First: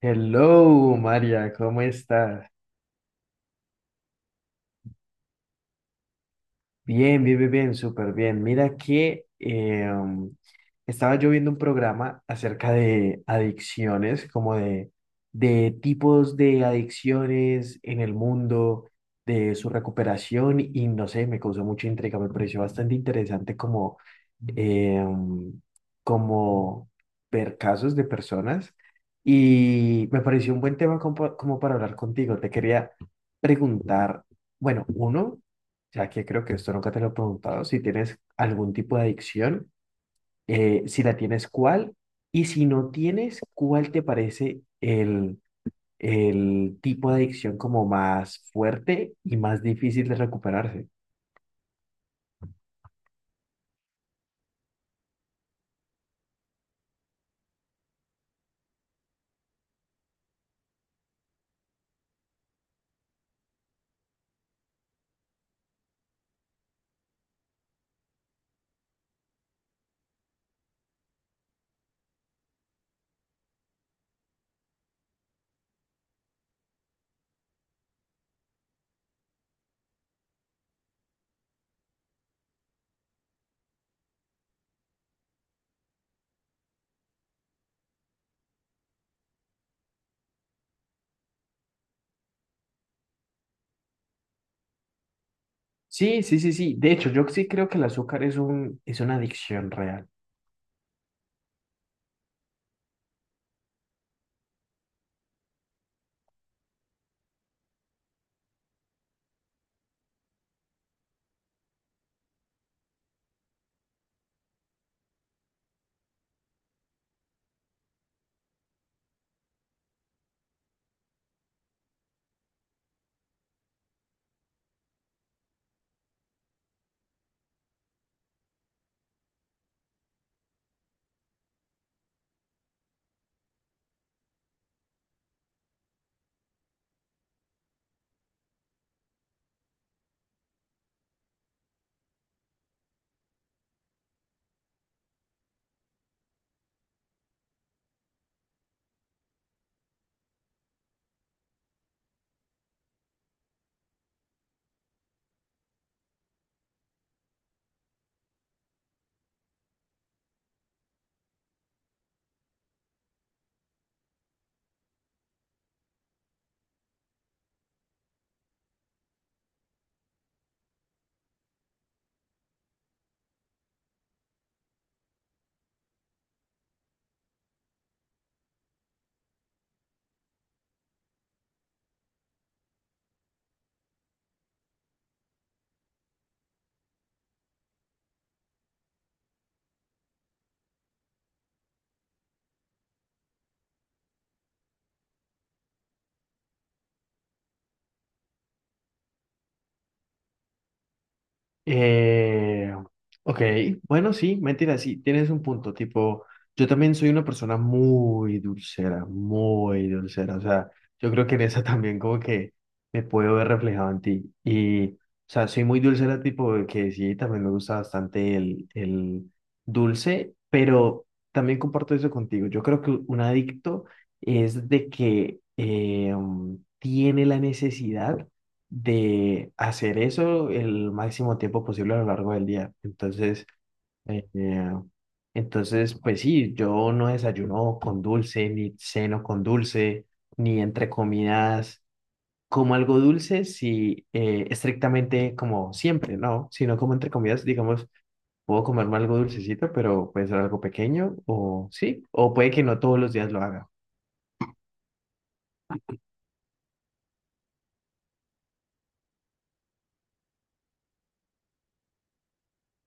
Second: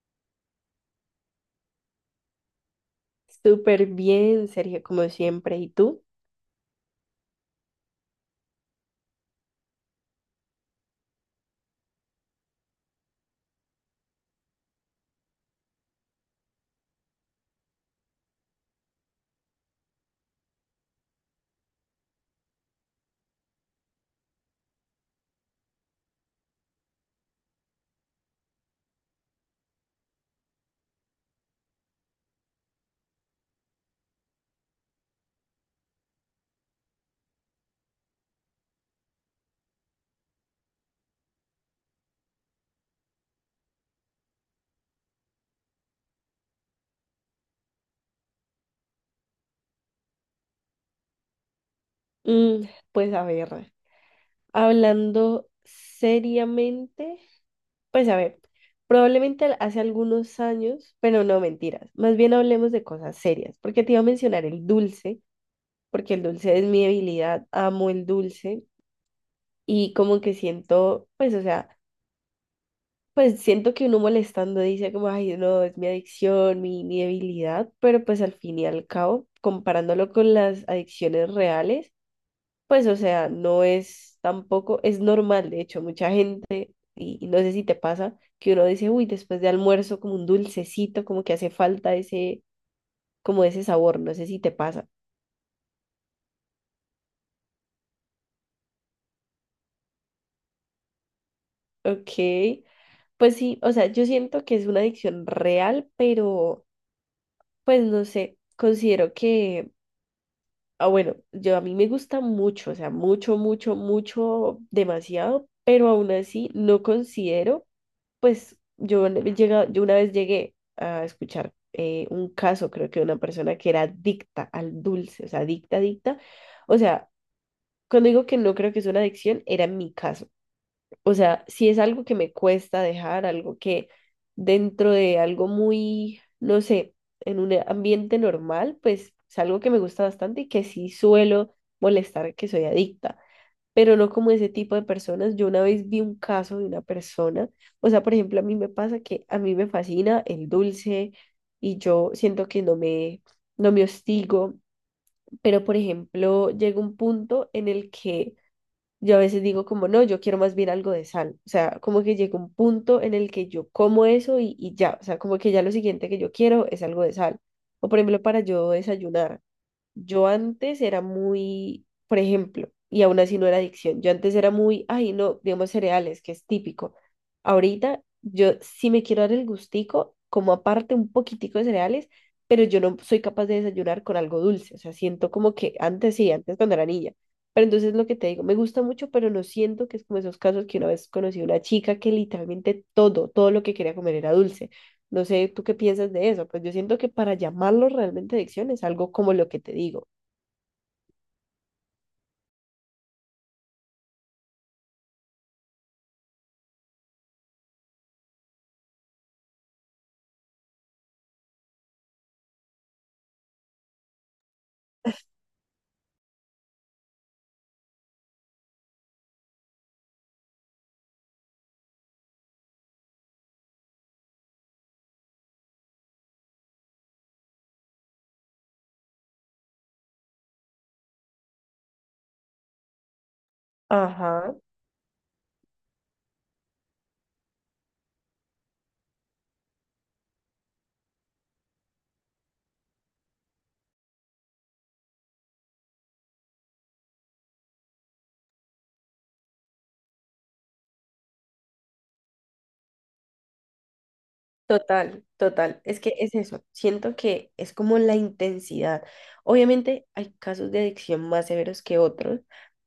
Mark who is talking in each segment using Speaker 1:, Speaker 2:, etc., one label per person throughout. Speaker 1: Hello, María, ¿cómo estás?
Speaker 2: Súper bien, Sergio, como siempre. ¿Y tú?
Speaker 1: Bien, bien, bien, bien, súper bien. Mira que estaba yo viendo un programa acerca de adicciones, como de tipos de adicciones en el mundo, de su recuperación y no sé, me causó mucha intriga, me pareció bastante interesante eh, como ver casos de personas y me pareció un buen tema como, como para hablar contigo. Te quería preguntar, bueno, uno. Ya que creo que esto nunca te lo he preguntado, si tienes algún tipo de adicción, si la tienes, ¿cuál? Y si no tienes, ¿cuál te parece el tipo de adicción como más fuerte y más difícil de recuperarse?
Speaker 2: Mm, pues a ver, hablando seriamente, pues a ver, probablemente hace algunos años, pero no mentiras, más bien hablemos de cosas serias, porque te iba a mencionar el dulce, porque el dulce es mi debilidad, amo el dulce y como que siento, pues o sea, pues siento que uno molestando dice como, ay, no, es mi adicción, mi debilidad, pero pues al fin y al cabo, comparándolo con las adicciones reales, pues, o sea, no es tampoco, es normal, de hecho, mucha gente, y no sé si te pasa, que uno dice, uy, después de almuerzo, como un dulcecito, como que hace falta ese, como ese sabor, no sé si te pasa.
Speaker 1: Sí, sí, sí, sí. De hecho, yo sí creo que el azúcar es es una adicción real.
Speaker 2: Ok, pues sí, o sea, yo siento que es una adicción real, pero, pues no sé, considero que, ah, bueno, yo a mí me gusta mucho, o sea, mucho, mucho, mucho, demasiado, pero aún así no considero. Pues yo, yo una vez llegué a escuchar un caso, creo que de una persona que era adicta al dulce, o sea, adicta, adicta. O sea, cuando digo que no creo que es una adicción, era mi caso. O sea, si es algo que me cuesta dejar, algo que dentro de algo muy, no sé, en un ambiente normal, pues es algo que me gusta bastante y que sí suelo molestar que soy adicta, pero no como ese tipo de personas. Yo una vez vi un caso de una persona, o sea, por ejemplo, a mí me pasa que a mí me fascina el dulce y yo siento que no me, no me hostigo, pero por ejemplo, llega un punto en el que yo a veces digo como, no, yo quiero más bien algo de sal, o sea, como que llega un punto en el que yo como eso y ya, o sea, como que ya lo siguiente que yo quiero es algo de sal. O por ejemplo, para yo desayunar. Yo antes era muy, por ejemplo, y aún así no era adicción, yo antes era muy, ay, no, digamos cereales, que es típico. Ahorita yo sí me quiero dar el gustico, como aparte un poquitico de cereales, pero yo no soy capaz de desayunar con algo dulce, o sea, siento como que antes sí, antes cuando era niña. Pero entonces lo que te digo, me gusta mucho, pero no siento que es como esos casos que una vez conocí a una chica que literalmente todo, todo lo que quería comer era dulce. No sé, ¿tú qué piensas de eso? Pues yo siento que para llamarlo realmente adicción es algo como lo que te digo.
Speaker 1: Eh, ok, bueno, sí, mentira, sí, tienes un punto, tipo, yo también soy una persona muy dulcera, o sea, yo creo que en esa también como que me puedo ver reflejado en ti, y, o sea, soy muy dulcera, tipo, de que sí, también me gusta bastante el dulce, pero también comparto eso contigo, yo creo que un adicto es de que tiene la necesidad de hacer eso el máximo tiempo posible a lo largo del día. Entonces, eh,
Speaker 2: Ajá,
Speaker 1: eh, entonces, pues sí, yo no desayuno con dulce, ni ceno con dulce, ni entre comidas como algo dulce, si estrictamente como siempre, ¿no? Sino como entre comidas, digamos, puedo comerme algo dulcecito, pero puede ser algo pequeño, o sí, o puede que no todos los días lo haga.
Speaker 2: total, total. Es que es eso. Siento que es como la intensidad. Obviamente hay casos de adicción más severos que otros,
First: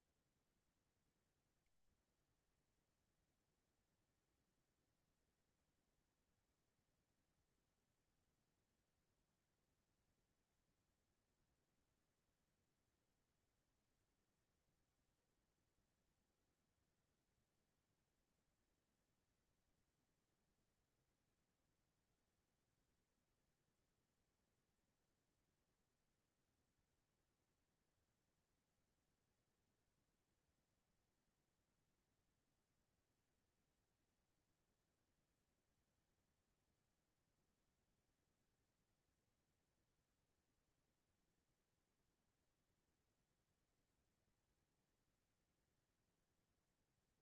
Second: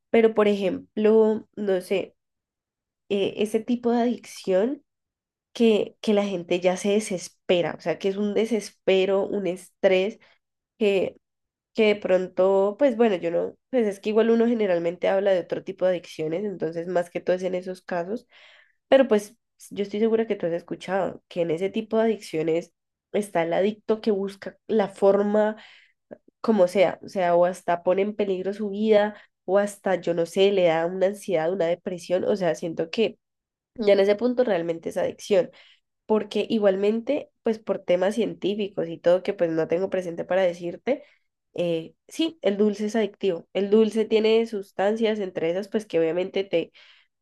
Speaker 2: pero por ejemplo, no sé, ese tipo de adicción que la gente ya se desespera, o sea, que es un desespero, un estrés, que de pronto, pues bueno, yo no, pues es que igual uno generalmente habla de otro tipo de adicciones, entonces más que todo es en esos casos, pero pues yo estoy segura que tú has escuchado que en ese tipo de adicciones está el adicto que busca la forma como sea, o sea, o hasta pone en peligro su vida, o hasta, yo no sé, le da una ansiedad, una depresión, o sea, siento que ya en ese punto realmente es adicción porque igualmente, pues por temas científicos y todo que pues no tengo presente para decirte, sí, el dulce es adictivo. El dulce tiene sustancias, entre esas, pues que obviamente te,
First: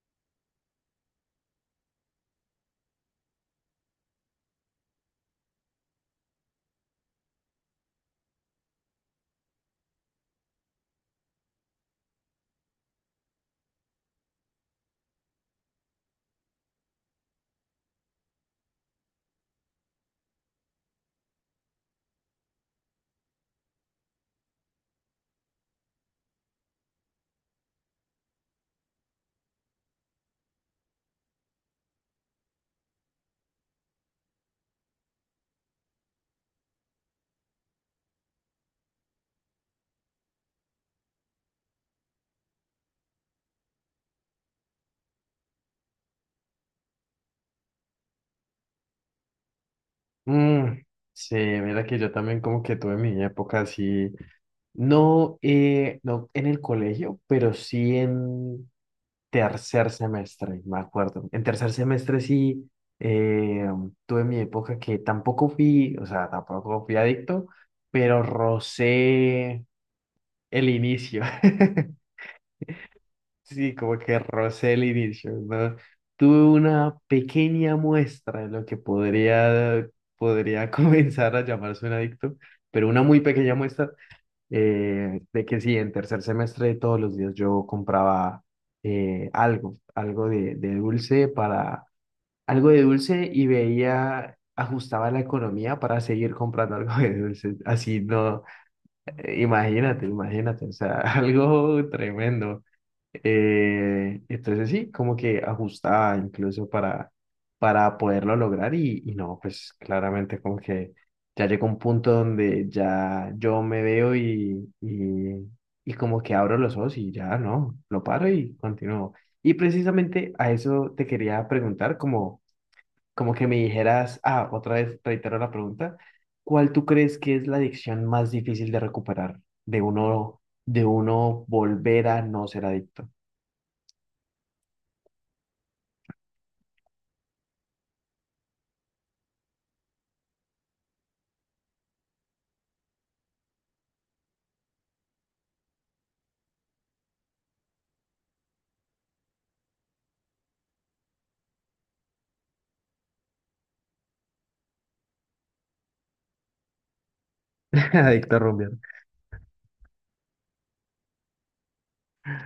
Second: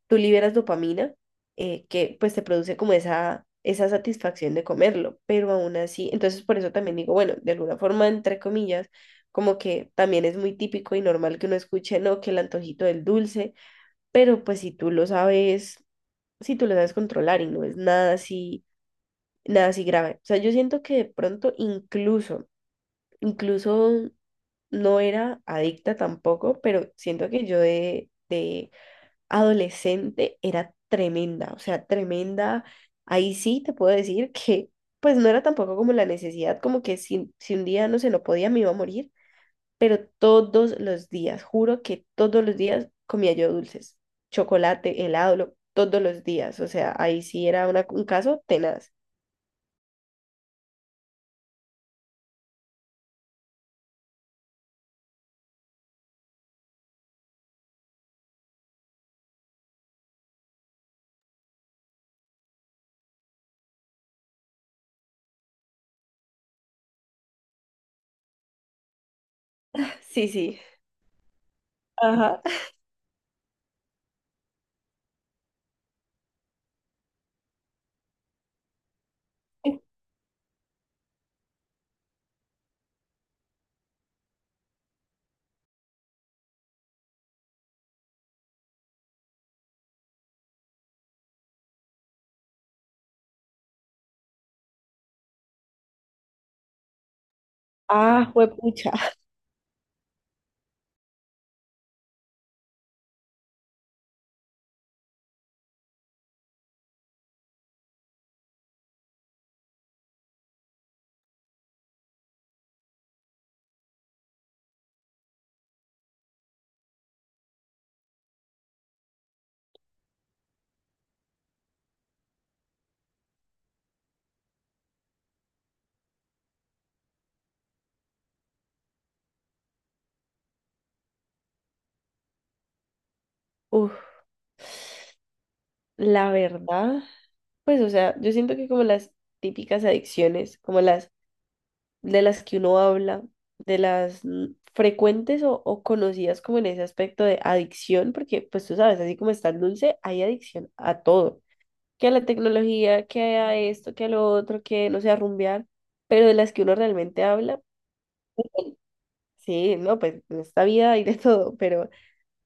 Speaker 2: tú liberas dopamina, que pues te produce como esa satisfacción de comerlo, pero aún así, entonces por eso también digo, bueno, de alguna forma, entre comillas, como que también es muy típico y normal que uno escuche, no, que el antojito del dulce, pero pues si tú lo sabes, si tú lo sabes controlar y no es nada así nada así grave. O sea, yo siento que de pronto incluso, incluso no era adicta tampoco, pero siento que yo de adolescente era tremenda, o sea, tremenda. Ahí sí te puedo decir que pues no era tampoco como la necesidad, como que si, si un día no se no podía me iba a morir, pero todos los días, juro que todos los días comía yo dulces, chocolate, helado, todos los días, o sea, ahí sí era un caso tenaz.
Speaker 1: Mm, sí, mira que yo también como que tuve mi época así. No, no en el colegio, pero sí en tercer semestre, me acuerdo. En tercer semestre sí eh, tuve mi época que tampoco fui, o sea, tampoco fui adicto, pero rocé
Speaker 2: Sí, sí.
Speaker 1: el inicio.
Speaker 2: Ajá.
Speaker 1: Sí, como que rocé el inicio, ¿no? Tuve una pequeña muestra de lo que podría comenzar a llamarse un adicto, pero una muy pequeña muestra de que sí, en tercer semestre todos los días yo compraba algo de dulce para, algo de dulce y veía, ajustaba la economía para seguir comprando algo de dulce, así
Speaker 2: Ah,
Speaker 1: no,
Speaker 2: juepucha.
Speaker 1: imagínate, imagínate, o sea, algo tremendo. Entonces sí, como que ajustaba incluso para poderlo lograr y no, pues claramente como que ya llegó un punto donde ya yo me veo y como que abro los ojos y ya no, lo paro y continúo. Y precisamente a eso te quería preguntar como como que me dijeras, ah, otra vez reitero la pregunta, ¿cuál tú crees que es la adicción más difícil de recuperar? De uno volver a no ser adicto.
Speaker 2: Uf, la verdad, pues, o sea, yo siento que como las típicas adicciones, como las de las que uno habla, de las frecuentes o conocidas como en ese aspecto de adicción, porque pues tú sabes, así como está el dulce, hay adicción a todo, que a la tecnología, que a esto, que a lo otro, que no sé, a rumbear, pero de las que uno realmente habla,
Speaker 1: Adicto a rumbear.
Speaker 2: pues, sí, no, pues en esta vida hay de todo,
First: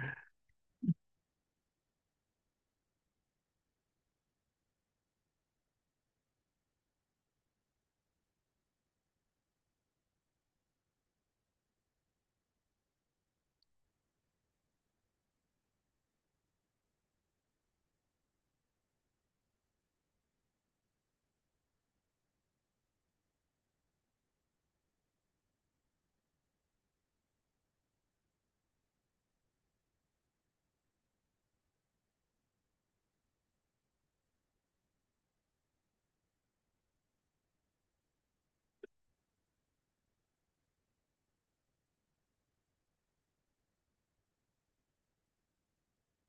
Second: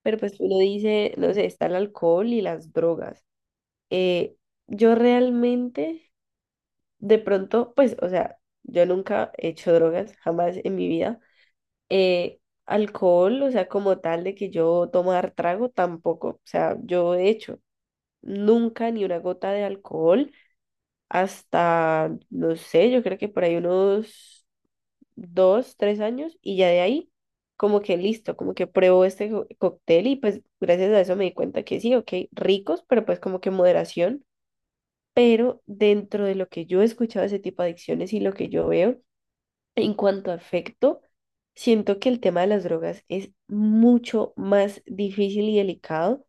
Speaker 2: pero pues uno dice, no sé, está el alcohol y las drogas. eh, yo realmente, de pronto, pues, o sea, yo nunca he hecho drogas, jamás en mi vida. Eh, Alcohol, o sea, como tal de que yo tomar trago, tampoco. O sea, yo he hecho nunca ni una gota de alcohol hasta, no sé, yo creo que por ahí unos dos, tres años y ya de ahí. Como que listo, como que pruebo este cóctel y pues gracias a eso me di cuenta que sí, ok, ricos, pero pues como que moderación, pero dentro de lo que yo he escuchado de ese tipo de adicciones y lo que yo veo en cuanto a afecto, siento que el tema de las drogas es mucho más difícil y delicado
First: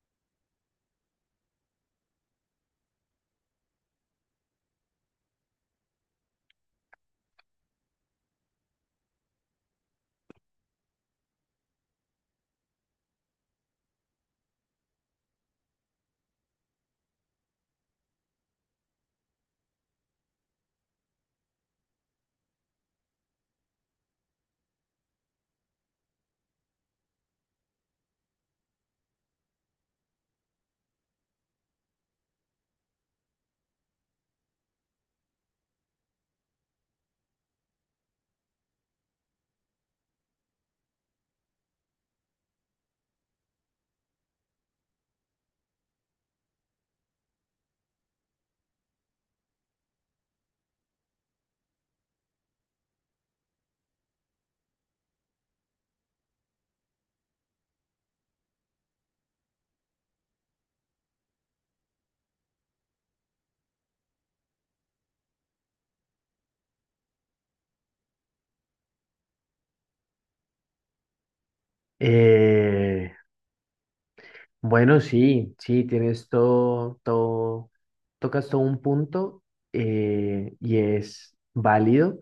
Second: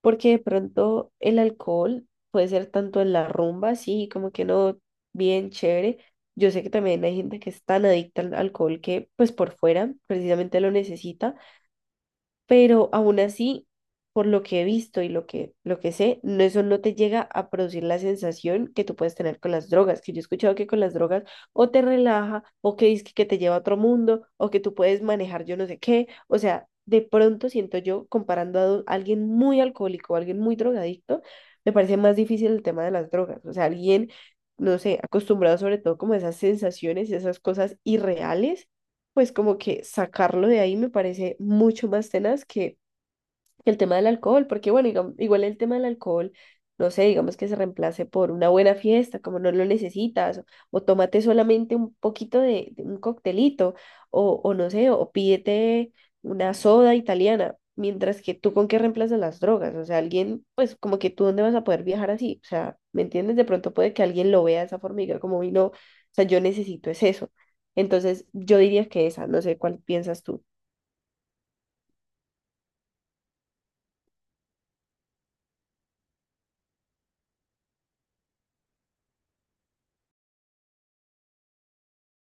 Speaker 2: porque de pronto el alcohol puede ser tanto en la rumba, sí, como que no, bien chévere. Yo sé que también hay gente que es tan adicta al alcohol que pues por fuera precisamente lo necesita, pero aún así, por lo que he visto y lo que sé, no, eso no te llega a producir la sensación que tú puedes tener con las drogas, que yo he escuchado que con las drogas o te relaja, o que dice que te lleva a otro mundo, o que tú puedes manejar yo no sé qué, o sea, de pronto siento yo, comparando a alguien muy alcohólico o alguien muy drogadicto, me parece más difícil el tema de las drogas, o sea, alguien, no sé, acostumbrado sobre todo como a esas sensaciones, esas cosas irreales, pues como que sacarlo de ahí me parece mucho más tenaz que el tema del alcohol, porque bueno, igual el tema del alcohol, no sé, digamos que se reemplace por una buena fiesta, como no lo necesitas, o tómate solamente un poquito de un coctelito, o no sé, o pídete una soda italiana, mientras que tú con qué reemplazas las drogas, o sea, alguien, pues como que tú dónde vas a poder viajar así, o sea, ¿me entiendes? De pronto puede que alguien lo vea de esa forma y diga como, "Uy, no, o sea, yo necesito es eso". Entonces, yo diría que esa, no sé cuál piensas tú.
Speaker 1: Eh, bueno, sí, sí, tienes todo, todo, tocas todo un punto y es válido.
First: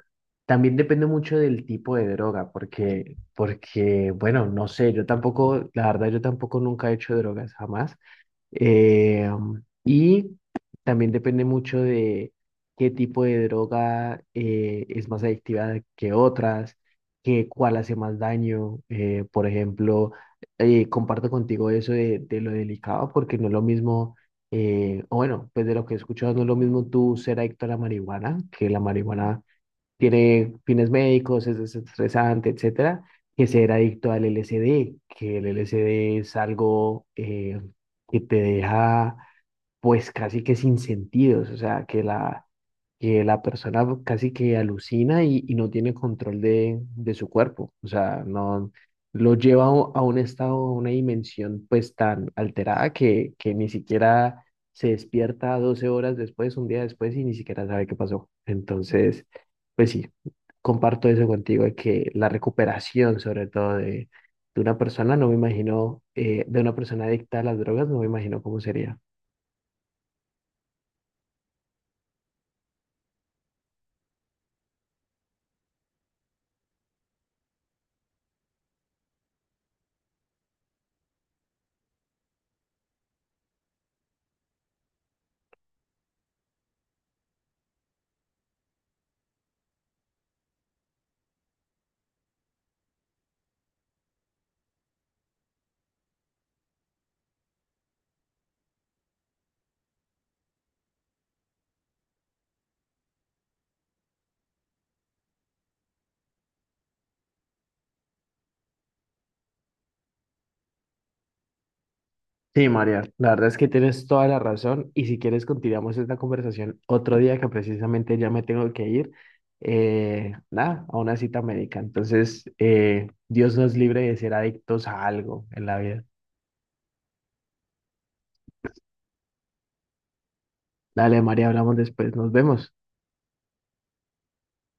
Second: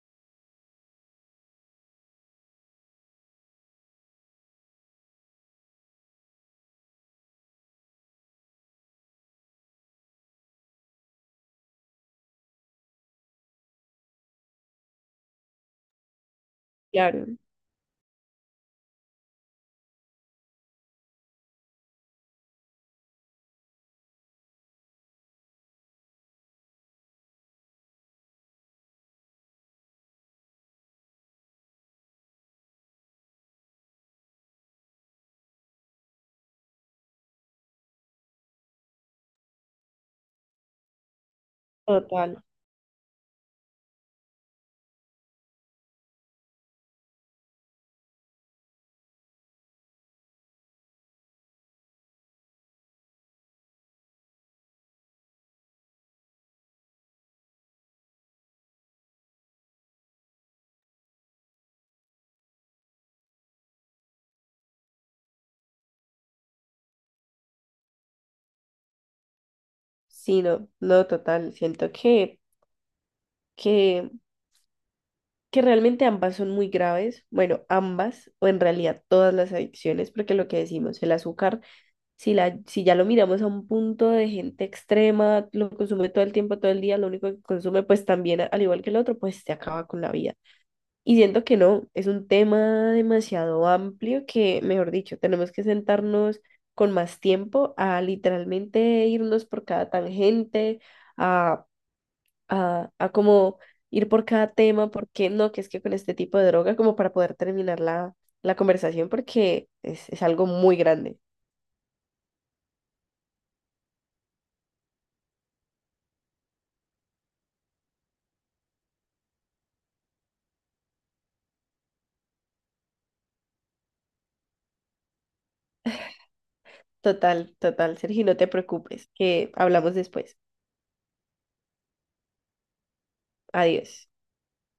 Speaker 1: También depende mucho del tipo de droga, bueno, no sé, yo tampoco, la verdad, yo tampoco nunca he hecho drogas, jamás. Eh, y también depende mucho de qué tipo de droga es más adictiva que otras,
Speaker 2: Claro,
Speaker 1: que cuál hace más daño. Por ejemplo, comparto contigo eso de lo delicado, porque no es lo mismo, o bueno, pues de lo que he escuchado, no es lo mismo tú ser adicto a la marihuana, que la marihuana tiene fines médicos, es desestresante, etcétera, que ser adicto al LSD, que el LSD es algo que te deja pues casi que sin sentidos, o sea,
Speaker 2: total.
Speaker 1: que la persona casi que alucina y no tiene control de su cuerpo, o sea, no lo lleva a un estado, a una dimensión pues tan alterada que ni siquiera se despierta 12 horas después, un día después y ni siquiera sabe qué pasó. Entonces, pues sí, comparto eso contigo, de que la recuperación, sobre todo de una persona, no me imagino, de una persona adicta a las drogas, no me imagino cómo sería.
Speaker 2: Sí, no, no, total. Siento que, que realmente ambas son muy graves. Bueno, ambas, o en realidad todas las adicciones, porque lo que decimos, el azúcar, si, la, si ya lo miramos a un punto de gente extrema, lo consume todo el tiempo, todo el día, lo único que consume, pues también, al igual que el otro, pues se acaba con la vida. Y siento que no, es un tema demasiado amplio que, mejor dicho, tenemos que sentarnos con más tiempo a literalmente irnos por cada tangente a a como ir por cada tema, porque no, que es que con este tipo de droga, como para poder terminar la, la conversación, porque es algo muy grande.
Speaker 1: Sí, María, la verdad es que tienes toda la razón y si quieres continuamos esta conversación otro día que precisamente ya me tengo que ir, nada, a una cita médica. Entonces, Dios nos libre de ser adictos a algo en la vida.
Speaker 2: Total, total, Sergio, no te preocupes, que hablamos después.
Speaker 1: Dale, María, hablamos después, nos vemos.
Speaker 2: Adiós.